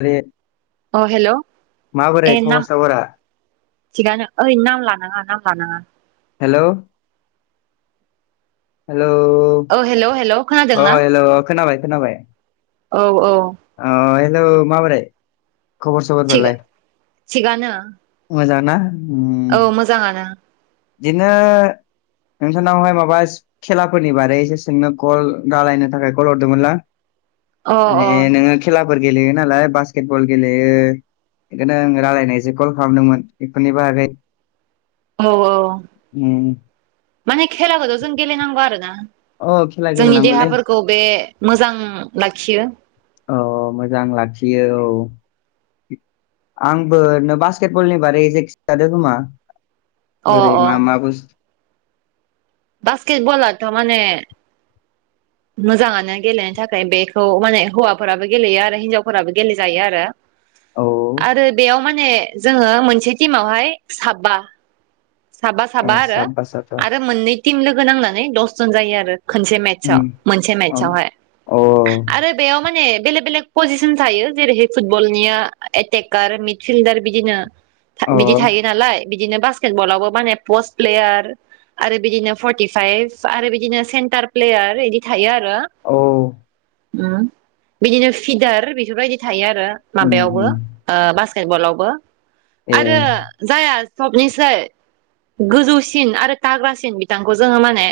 आरोे अ हेल' ए खबर नाम सबरा थिगानो ओइ नाम लानाङा नाम लानाङा। हेलौ। हेलौ औ हेल' हेल' औ खोनादोंना हेलौ खोनाबाय खोनाबाय। औ औ। आ हेलौ माबोरै? खबर थिग सबरफोरलाय थिगानो [inaudible] मोजां। ना उम औ मोजाङानो। बिदिनो नोंथांनावहाय माबा खेलाफोरनि बारै एसे सोंनो कल रालायनो थाखाय कल हरदोंमोनलां। अ अ माने नोङो खेलाफोर गेलेयो नालाय बास्केट बल गेलेयो। बेखायनो आं रायलायनायसो कल खालामदोंमोन बेफोरनि बागै औ औ उम माने खेलाखौथ' जों गेलेनांगौ आरोना। अ खेला जोंनि गेलेनांगौलै देहाफोरखौ बे मोजां लाखियो। औ मोजां लाखियो औ। आंबो नों बास्केटबलनि बारै जे खिथादों खोमा। अ बोरै मा मा बस बासकेट बालआथ' माने [inaudible] मोजाङानो गेलेनो थाखाय बेखौ माने हौवाफोराबो गेलेयो आरो हिनजावफोराबो गेलेजायो आरो। औ आरो बेयाव माने जोङो मोनसे टिमावहाय साबबा साबा साबा ए आरो साथा आरो मोननै टिम लोगो नांनानै दसजन जायो आरो। खनसे उम मेट्सआव मोनसे अ मेट्सआवहाय आरो अ बेयाव माने बेलेग बेलेग पजिसन थायो जेरैहाय फुटबलनिया एटेकार मिड फिल्दार बिदिनो। बिदि थायो नालाय बिदिनो बास्केट बलावबो माने पस् प्लेयार आरो बिदिनो फर्टिफाइभ आरो बिदिनो सेन्टार प्लेयार बिदि थायो आरो। औ ओ उम बिदिनो फिदार बेफोरबायदि थायो आर ओ उम माबायावबो उम ओ बास्केट बलावबो ए आरो जाया सब लिस जाय गोजौसिन आरो थाग्रासिन बिथांखौ जोङो माने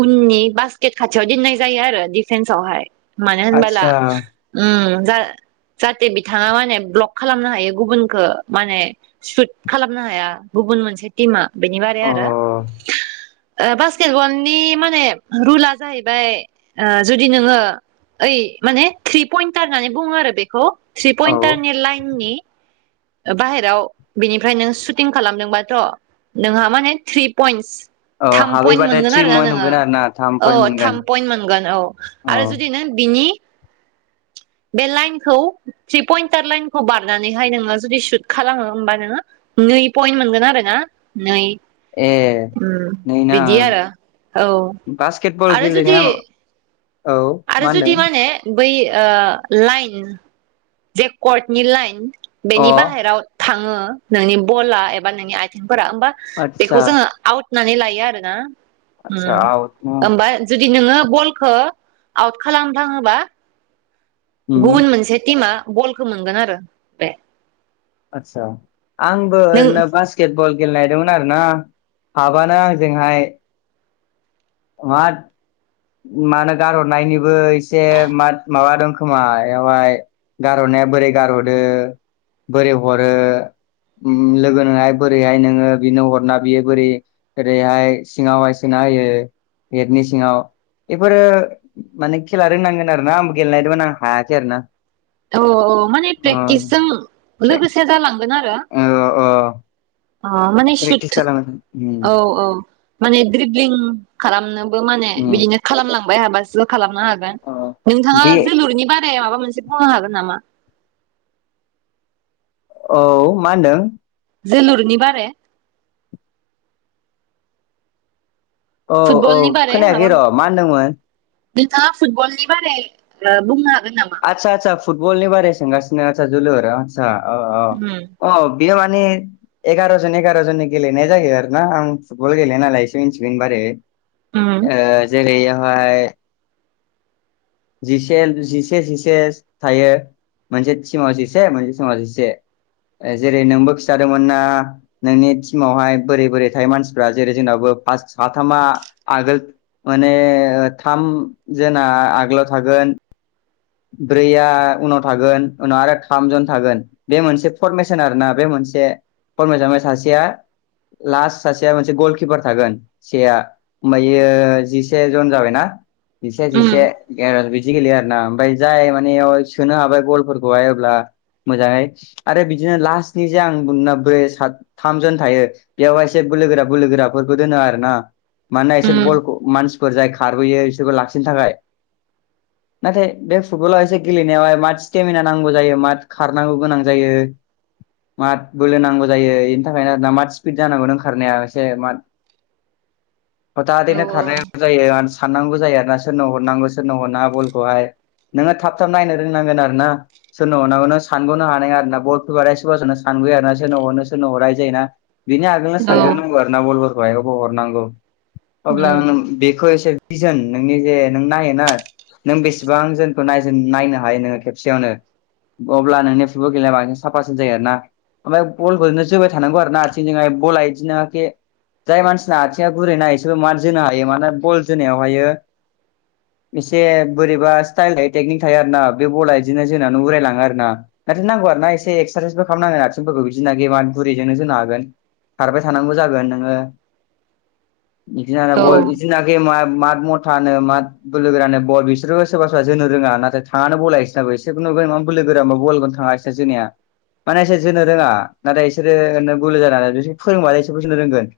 उननि बास्केट खाथियाव दोननाय जायो आरो डिफेन्सावहाय। मानो होनबाला आतसा उम जा जाहाथे बिथाङा माने ब्लक खालामनो हायो गुबुखो माने सुत खालामनो हाया गुबुन मोनसे टिमा बेनि बारै अ आरो। ओ बास्केटबलनि माने रुला जाहैबाय ओ जुदि नोङो ओइ माने थ्रि पइन्टार होननानै बुङो आरो बेखौ थ्रि औ पइन्टारनि लाइननि बाहेराव बिनिफ्राय नों सुटिं खालामदोंबाथ' नोंहा माने थ्रि पइन्टस थाम पइन्ट हाबहैबाथाय मोनगोन थ्रि पइन्ट आरोना नोङो, मोनगोन आरो ना थाम औ पइन्ट मोनगोन थाम पइन्ट मोनगोन औ औ आरो जुदि नों बिनि [inaudible] बे लाइनखौ थ्रि पइन्टार लाइनखौ बारनानैहाय नोङो जुदि सुट खालामो होमबा नोङो नै पइन्ट मोनगोन आरो ना नै। ए उम नै ना बिदि आरो। औ बास्केट बल आरो जुदि गेलेनाया औ आरो मा जुदि होनदों माने बै ओ लाइन जे कर्टनि लाइन बेनि अ बाहेराव थाङो नोंनि बला एबा नोंनि आइथिं फोरा होमबा आतसा बेखौ जोङो आउट होन्नानै लायो आरोना। आतसा उम आउट न ओमफ्राय जु दि नोङो बलखो आउट खालामफ्लाङोबा उम गुबुन मोनसे टिमा बलखो मोनगोन आरो बे आतसा आंबो नों ओरैनो बास्केटबल गेलेनायदोंंमोन आरोना हाबानो आंजोंहाय [unintelligible] मानो गारहरनायनिबो एसे माद- माबा दं खोमा एयावहाय गारहरनाया बोरै, गारहदो बोरै हरो। लोगो नोहाय बोरैहाय नोङो बिनो हरना बियो बोरै ओरैहाय सिङाव [unintelligible] नायो नेटनि सिङाव बेफोरो माने खेला रोंनांगोन आरो ना आंबो गेलेनायदोंमोन आं हायाखै आरोना। अ माने प्रेक्टिसजों लोगोसे जालांगोन आरो अ अ माने प्रेक्टिस सुध। खालाम औ औ। माने द्रिब्लिं खालामनोबो माने बिदिनो खालामलांबाय हाबासो खालामनो हागोन, नोंथाङा बे जोलुरनि बारै माबा मोनसे बुंनो हागोन नामा? औ मा होनदों? जोलुरनि बारे? औ औ फुटबलनि बारे माबा खोनायाखै र' मा होनदोंमोन? नोंथाङा फुटबलनि बारै ओ बुंनो हागोन नामा? आदसा आदसा फुटबलनि बारै सोंगासिनो आसा जोलुर आदसा औ उम औ अ। बियो माने एगार' जन एगार' जनै गेलेनाय जायो आरो ना आं फुटबल गेलेया नालाय एसे [unintelligible] बारै उम ओ जेरै हाय जिसे जिसे जिसे थायो मोनसे टिमाव जिसे मोनसे टिमाव जिसे। जेरै नोंबो खिथादोंमोन ना नोंनि टिमावहाय बोरै बोरै थायो मानसिफ्रा जेरै जोंनावबो फास साथामा आगोल माने थाम जोना आगोलाव थागोन ब्रैया उनाव थागोन उनाव आरो थामजन थागोन बे मोनसे फरमेसन आरोना बे मोन से [unintelligible] सासेया लास्ट सासेया मोनसे गलकिपार थागोन सेआ ओमाफायो जिसे जन जाबायना? जिसे जिसे उम बिदि गेलेयो आरोना ओमफाय जाय माने इयाव सोनो हाबाय गलफोरखौहाय अब्ला मोजाङै आरो बिदिनो लास्टनि जे आं बुंदोंना बै साथामजन थायो बेयावहाय इसे बोलोगोरा बोलोगोराफोरखौ दोनो आरोना। मानोना इसोर उम बलखौ मानसिफोर जाय खारबोयो इसोरखौ लाखिनो थाखाय। नाथाय बे फुटबलाव एसे गेलेनायावहाय माथ स्टेमिना नांगौ जायो माथ खारनांगौ गोनां जायो। माथ बोलो नांगौ जायो इनि थाखायनो दा माथ स्पिद जानांगौ नों खारनाया एसे माथ [inaudible] औ हरथादैनो खारनांगौ जायो आरो साननांगौ जायो आरोना सोरनो हरनांगौ सोरनो हरनाङा बलखौहाय नोङो थाब थाब नायनो रोंनांगोन आरोना। सोरनो हरनांगौ नों सानग'नो हानाय नङा आरोना बल फैबाथाय [unintelligible] सानग्रोयो आरो ना सोरनो हरनो सोरनो हरा इदि जायो ना बिनि आगोलनो औ सानग्रोनांगौ आरो ना बलफोरखौ हाय आबाव हरनांगौ उम अब्ला आं बे खौ एसे भिजन नोंनि जे नों नायोना नों बेसे बां जोनखौ नायनो हायो नोङो खेबसेयावनो अब्ला नोंनि फुटबल गेलेनाया बांसिन साफासिन जायो आरोना ओमफाय बलखौनो जोबाय थानांगौ आरो ना आथिंजोंहाय बला इदिनो एखे जाय मानसिना आथिङा गुरैना इसोरबो मान जोनो हायो माने बल जोनायावहायो एसे बोरै बा स्थाइल थायो थिगनिक थायो आरोना बे बला इदिनो जोनानै उराय लाङो आरो ना थाथारनांगौ आरो ना एसे एख्स्रा खालामनांगोन आथिंफोरखौ बिदिनो गेमा गुरैजोंनो जोनो हागोन खारबाय थानांगौ जागोन नोङो [inaudible] इदिनोङानो औ बल उम इदिना गेमा मात मथानो माथ बोलोगोरानो बल बिसोरबो सोरबा सोरबा जोनो रोङा नाथाय थाङानो बला इसिनाबो एसेबो नुबाय थानाय मा बोलो गोराबा बलखोनो थाङा इस जोनाया माने इसोर जोनो रोङा नाथाय इसोरो ओरैनो लोगो जानानै बिसोर फोरोंबाथाय इसोरबो जोनो रोंगोन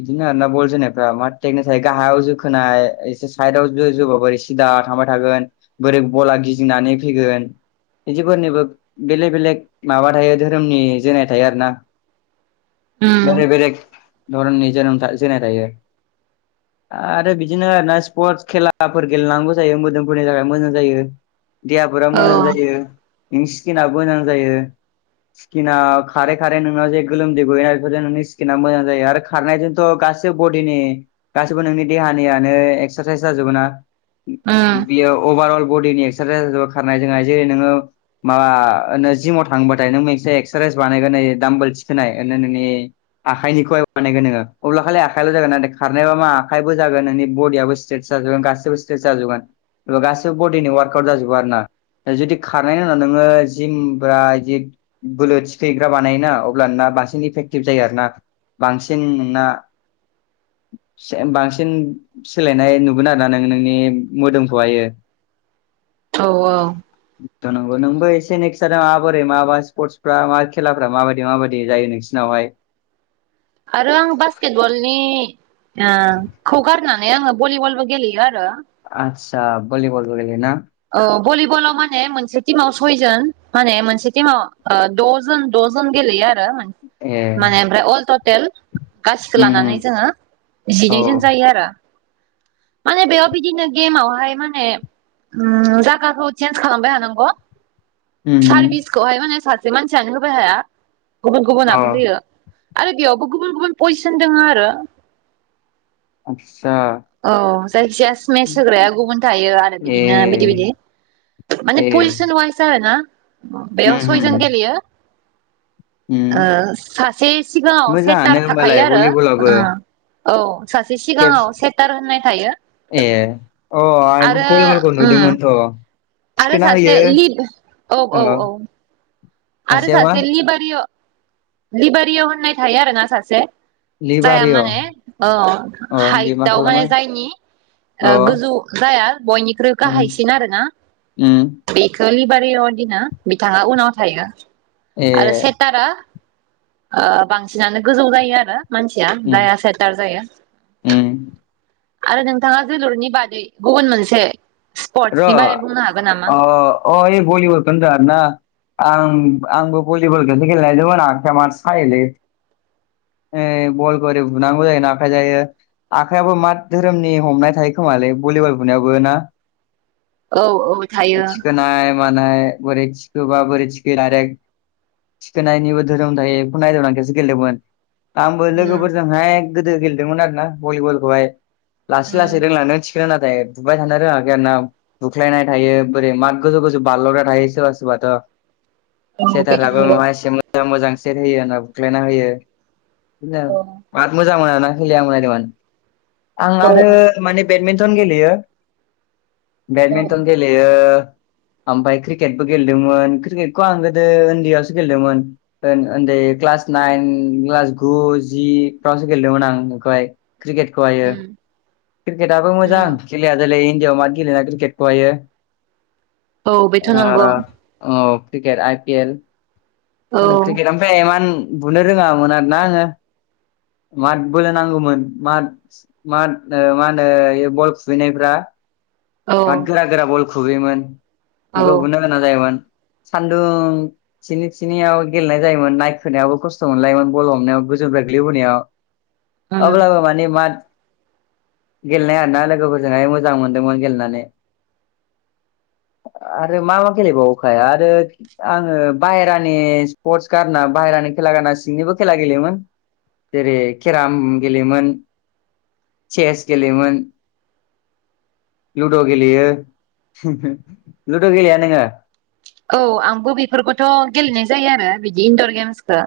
इदिनो आरोना बल जोनायफ्रा मार टेकनिख थायो गाहायाव जोखोनाय एसे साइदआव जो जोबा बोरै सिदा हाबबाय थागोन बोरै बला गिदिंनानै फैगोन इदिफोरनिबो बेलेग बेलेग माबा थायो धोरोमनि जेनाय थायो आरो ना बेलेग बेलेग धरननि जोनोम जोनाय थायो आरो बिदिनो आरो ना स्पर्टस खेलाफोर गेलेनांगौ जायो मोदोमफोरनि थाखाय मोजां जायो देहाफोरा औ मोजां जायो नोंनि स्किनाबो मोजां जायो स्किना खारै खारै नोंनाव जे गोलोमदै गनाय बेफोरजों नोंनि स्किना मोजां जायो आरो खारनायजोंथ' गासै बडिनि गाससिबो नोंनि देहानियानो एक्सारसाइस जाजोबो ना उम बिदियाव अभारअल बडिनि एक्सारसाइसार खारनाय जोंहाय जेरै नोङो माबा नो जिमाव थांङोबाथाय नों इसे एक्सारसाइस बानायगोन दायो दाम्बोल थिखोनाय [unintelligible] नोंनि आखाइनिखौहाय बानायगोन नोङ अब्ला खालाय आखाइल' जागोन खारनायबा मा आखाइबो जागोन नोंनि बडियबो स्ट्रेट जाजोबगोन गाससिबो स्ट्रेट जाजोबोगोन गासिबो बडिनि वार्कआउट जाजोबो आरो ना जुदि खारनायनि उनाव नोङो जिम ब्रा बिदि बोलो थिखैग्रा बानायोना अब्ला ना बांसिन इफेकटिभ जायो आरोना बांसिन नोंना बांसिन सोलायनाय नुगोन आरोना नोङो नोंनि मोदोमखौहायो ओव औ थ नोंगौ नोंबो एसे ने खिादों माबोरै माबा स्पर्टसफ्रा मा खेलाफ्रा माबादि माबादि जायो नोंसोरनावहाय [inaudible] आरो आं बासकेटबलनि ङो खौ गारनानै आङो भलिबलबो गेलेयो आरो दा बलिबल गेलेनो थां अ बलिलाव माने मोनसे थिमाव सयजोन माने मोनसे माव ओ द जोन द जोन गेल गेलेयो आरो ए माने ओमफ्राय अल टटेल गासिखो उम लानानै उम जोङो औ जिनैजोन जायो आरो माने बेयाव बिदिनो गेमावहाय माने उम जागाखौ चेन्ज खालामबाय थानांग' उम उम सारभिसखौहाय माने सासे मानसियानो होबाय हाया गुबुन अ गुबुनाबो होयो आरो बेयावबो गुबुन गुबुन पजिसन दङो आरो आरसा औ जायखिजाया सेन्च होग्राया गुबुन थायो आरो ए बिदिनो बिदि बिदि माने ए पजिसन वाइस आरोना बेयाव उम सयजोन उम गेलेयो उम ऐ सासे सिगाङाव मोजाङानो सेटार होमबालाय थाखायो आरो भलिबलाबो उं [inaudible] थायो ए अ आं आरो बयबलखौ उम नुदोंमोनथ' आरो थिखोना होयो सासे लिब अव अ औ औ आरो सासेया मा सासे लिबारिय' लिबारिय' होननाय थायो आरोना सासे जाया लिबारिअ माने अव अ बे मा हाइटआव खालामो माने जायनि अ ओ गोजौ जाया बयनिख्रुइ उम गाहायसिन आरो ना उम बे लिबारियाव दोनो बिथाङा उनाव थायो ए आरो सेटारा ओ बांसिनानो गोजौ जायो आरो मानसिया उम दाया सेटार जायो उम आरो नोंथाङा जोलुरनि बादै गुबुन मोनसे र स्पर्टसनि बारै बुंनो हागोन नामा अ अ ए बलिबलखो होनदो आरोना आं आंबो बलिबल खनसे गेले नायदोंमोन आखाया मासि सायोलै ए बलखो एरै बुनांगौ जायो ना ओंखायनो सायो आखाइयाबो मा धोरोमनि हमनाय थायो खोमालै भलिबल बुनायावबो ना औ औ थायो माने बोरै थिखोबा बोरै थिखो दायरेक थिखोनायनिबो धोरोम थायो बेखौ नायदोंमोन आं खेबसे गेलेदोंमोन आंबो उम लोगोफोरजोंहाय गोदो गेलेदोंमोन आरोना भलिबलखौहाय लासै लासै रोंलांदों थिखोनो नाथाय बुबाय थानो रोङाखै आरो ना बुख्लायनाय थायो बोरै माद गोजौ गोजौ बारलग्रा थायो सोरबा सोरबाथ' उम औ बे नंगौ [unintelligible] ओ मोजां सेट होयो होनना बुख्लायना होयो बिदिनो औ बाद मोजां मोनाना [unintelligible] आं औ आरो माने बेदमिन्टन गेलेयो औ बेडमिन्टन गेलयो ओमफाय क्रिकेटबो गेलेदोमोन क्रिकेटखौ आं गोदो ओन्दैयावसो गेलेदोंमोन ओन ओन्दै ए क्लास नाइन क्लास गु जि फ्रावसो गेलेदोंमोन आं ओमफाय क्रिकेटखौहायो उम क्रिकेटआबो मोजां उम खेलाया जोलै इण्डियाव मा गेलेला क्रिकेटखौहायो औ बेथ' ओ नंगौ औ क्रिकेट आइ पि एल औ [unintelligible] बुनो रोङामोन आरो ना आङो माथ बोलो नांगोमोन माथ माथ ओ मा होनो ए बे बल खुबैनायफ्रा औ माथ गोरा गोरा बल खुबैयोमोन औ बेखौ बुनो गोनां जायोमोन सान्दुं थिनि थिनियाव गेलेनाय जायोमोन नायखोनायावबो खस्थ' मोनलायोमोन बल हमनायाव गो गोजौनिफ्राय गोलै बोनायाव उम अब्लाबो माने माथ गेलेनाय आरोना लोगोफोरजोंहाय मोजां मोनदोंमोन गेलेनानै [inaudible] आरो मा मा गेलेबावोखाय आरो आङो बाहेरानि स्पर्टस गारना बाहेरा नि खेला गाना सिंनिबो खेला गेलेयोमोन जेरै केराम गेलेयोमोन चेस गेलेयोमोन लुद' गेलेयो लुद' गेलेया नोङो औ आंबो बेफोरखौथ' गेलेनाय जायो आरो बिदि इन्दर गेम्स ओ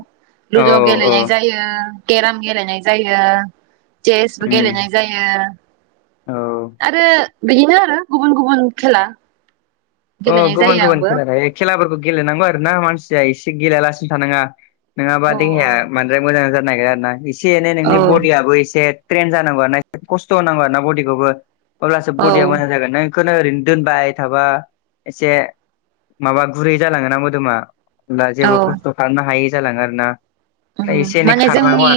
औ लुद' औ गेलेनाय जायो केराम गेलेनाय जायो चेसबो उम गेलेनाय जायो औ आरो बिदिनो आरो गुबुन गुबुन खेला अ गेलेनाय गुबुन जायो गुबुन आंबो खेला थायो खेलाफोरखौ गेलेनांगौ आरोना मानसिया एसे गेलेयालासिनो थानाङा नोङाबा औ देहाया बांद्राय मोजां जानो नागिरा आरो ना एसे एनै औ नोंनि बडियाबो एसे ट्रेन जानांगौ आर ना एसे खस्थ' होनांगौ आरो ना बडिखौबो अब्लासो औ बडिया मोजां जागोन नो खोनो ओरैनो दोनबाय थाबा एसे माबा गुरै जालाङो ना मोदोमा होनोमबा जेबो औ खस्थ' खालामनो हायै जालाङो आरोना माने जोंनि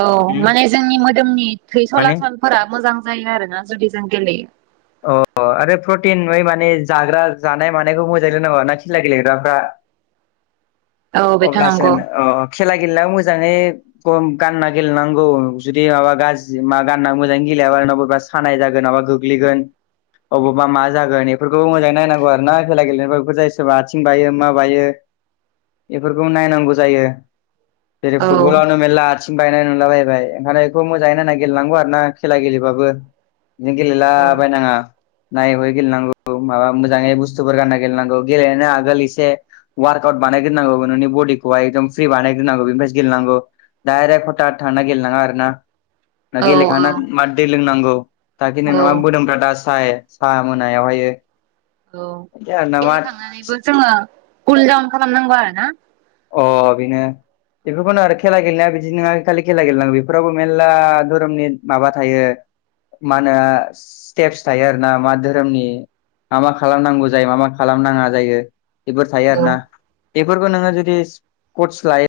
औ उम माने जोंनि मोदोमनि थै माने सलासलफोरा मोजां जायो आरोना जुदि जों गेलेयो अ आरो प्रटिन ओइ माने जाग्रा जानाय मानायखौ मोजाङै [unintelligible] ना खेला गेलेग्राफ्रा औ बेथ' अब्लासो नंगौ नो अ खेला गेलेनायाव मोजाङै खम गानना गेलेनांगौ जुदि माबा गाज्रि मा गानना मोजाङै गेलेयाबा बोरैबा सानाय जागोन ना बा गोग्लैगोन अबावबा मा जागोन एफोरखौबो मोजाङै नायनांगौ आरो ना खेला गेलेनाय बेफोर जायो सोरबा आथिं बायो मा बायो एफोरखौ नायनांगौ जायो जेरै औ फुटबलावनो मेरला आथिं बायनाय नुला बायबाय ओंखायनो बेखौ मोजाङै होनना गेलेनांगौ आरोना खेला गेलेबाबो नो गेलेला औ बायनाङा नायै हयै गेलेनांगौ माबा मोजाङै बुस्थुफोर गानना गेलेनांगौ गेलेनायनि आगोल एसे वारकट बानायग्रोनांगौ नोंनि बडिखौहाय एकदम फ्रि बानायग्रोनांगौ बेनिफ्रायसो गेलेनांगौ डाइरेक्ट हथात थांना गेलेनाङा आरो ना ना औ औ गेलेखांना मा दै लोंनांगौ जाहाथे औ नोंनाव मोदोम आसाय साहा मोनायावहायो औ बिदि आरो ना मा गेलेखांनानैबो जोङो कुल दाउन खालामनांगौ आरो ना अ बिनो बेफोरखौनो आरो खेला गेलेनाया बिदि नङा खालि खेला गेलेनांगौ बेफोरावबो मेलला धोरोमनि माबा थायो मा होनो स्टेपस थायो आरो ना मा धोरोमनि मा मा खालामनांगौ जायो मा मा खालामनाङा जायो बेफोर थायो आरो ना बेफोरखौ नोङो जुदिस कस्ट लायो